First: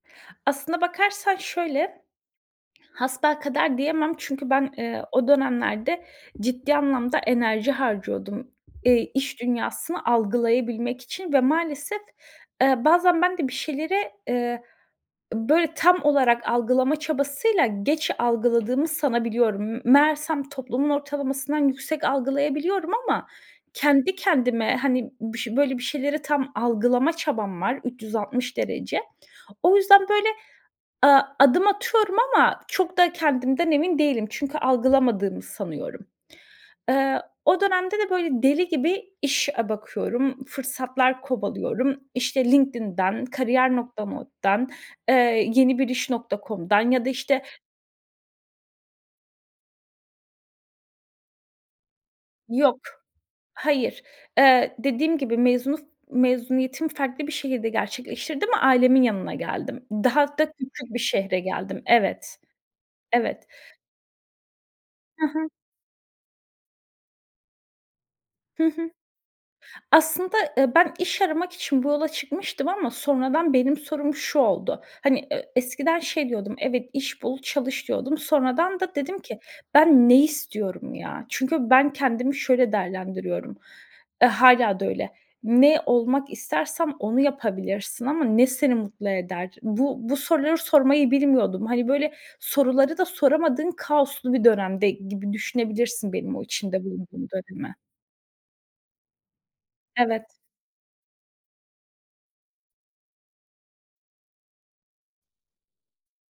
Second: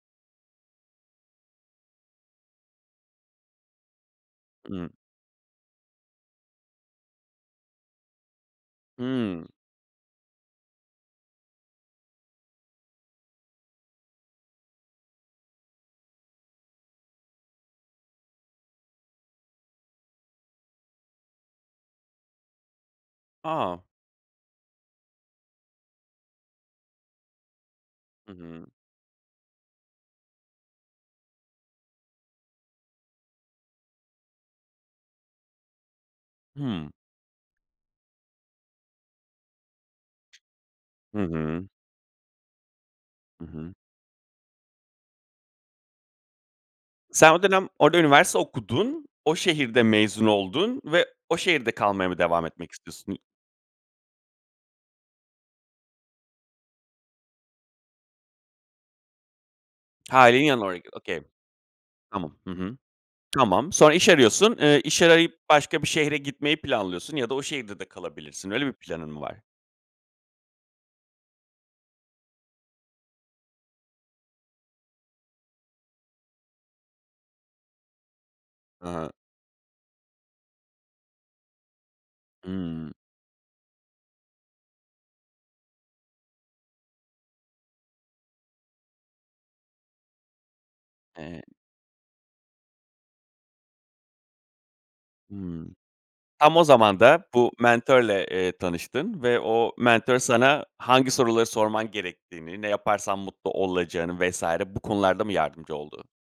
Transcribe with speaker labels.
Speaker 1: Aslında bakarsan şöyle, hasbelkader diyemem çünkü ben,
Speaker 2: Hı.
Speaker 1: eee, o dönemlerde ciddi anlamda enerji harcıyordum, eee, iş
Speaker 2: Hımm.
Speaker 1: dünyasını algılayabilmek için ve maalesef, eee, bazen ben de bir şeyleri, eee, böyle tam olarak algılama çabasıyla geç algıladığımı sanabiliyorum. M meğersem toplumun ortalamasından yüksek algılayabiliyorum ama
Speaker 2: A!
Speaker 1: kendi kendime, hani, bış böyle bir şeyleri tam algılama çabam var üç yüz
Speaker 2: Hı
Speaker 1: altmış
Speaker 2: hı.
Speaker 1: derece. O yüzden böyle, a adım atıyorum ama çok da kendimden emin değilim çünkü algılamadığımı sanıyorum.
Speaker 2: Hımm.
Speaker 1: Eee, o dönemde de böyle deli gibi iş a bakıyorum,
Speaker 2: Hı
Speaker 1: fırsatlar
Speaker 2: hı.
Speaker 1: kovalıyorum. İşte LinkedIn'den,
Speaker 2: Hı hı.
Speaker 1: kariyer.org'dan, eee, yenibiris.com'dan ya da
Speaker 2: Sen
Speaker 1: işte
Speaker 2: o dönem orada üniversite okudun, o şehirde mezun oldun ve o şehirde kalmaya mı devam etmek
Speaker 1: Yok,
Speaker 2: istiyorsun?
Speaker 1: hayır. Eee, dediğim gibi, mezunu mezuniyetimi farklı bir şehirde gerçekleştirdim, ailemin yanına geldim. Daha
Speaker 2: Ha,
Speaker 1: hatta
Speaker 2: [unintelligible]
Speaker 1: küçük bir
Speaker 2: okay
Speaker 1: şehre geldim.
Speaker 2: Tamam.
Speaker 1: Evet.
Speaker 2: Hı hı.
Speaker 1: Evet.
Speaker 2: Tamam. Sonra iş arıyorsun. Eee, iş
Speaker 1: Hı
Speaker 2: arayıp
Speaker 1: hı.
Speaker 2: başka bir şehre gitmeyi planlıyorsun ya da o şehirde de kalabilirsin.
Speaker 1: Hı
Speaker 2: Öyle bir
Speaker 1: hı.
Speaker 2: planın mı var?
Speaker 1: Aslında, eee, ben iş aramak için bu yola çıkmıştım ama sonradan benim sorum şu oldu. Hani, eee, eskiden şey diyordum, "Evet, iş bul çalış." diyordum. Sonradan da
Speaker 2: A.
Speaker 1: dedim ki: "Ben ne istiyorum ya?" Çünkü ben kendimi şöyle
Speaker 2: Hımm.
Speaker 1: değerlendiriyorum. Eee, hâlâ da öyle. Ne olmak istersen onu yapabilirsin ama ne seni mutlu eder? Bu bu soruları sormayı
Speaker 2: E
Speaker 1: bilmiyordum. Hani, böyle, soruları da soramadığın kaoslu bir dönemde gibi
Speaker 2: Hımm.
Speaker 1: düşünebilirsin benim o
Speaker 2: Tam o
Speaker 1: içinde
Speaker 2: zaman da
Speaker 1: bulunduğum
Speaker 2: bu
Speaker 1: dönemi.
Speaker 2: mentörle, eee, tanıştın ve o mentör
Speaker 1: Evet.
Speaker 2: sana hangi soruları sorman gerektiğini, ne yaparsan mutlu olacağını vs. bu konularda mı yardımcı oldu?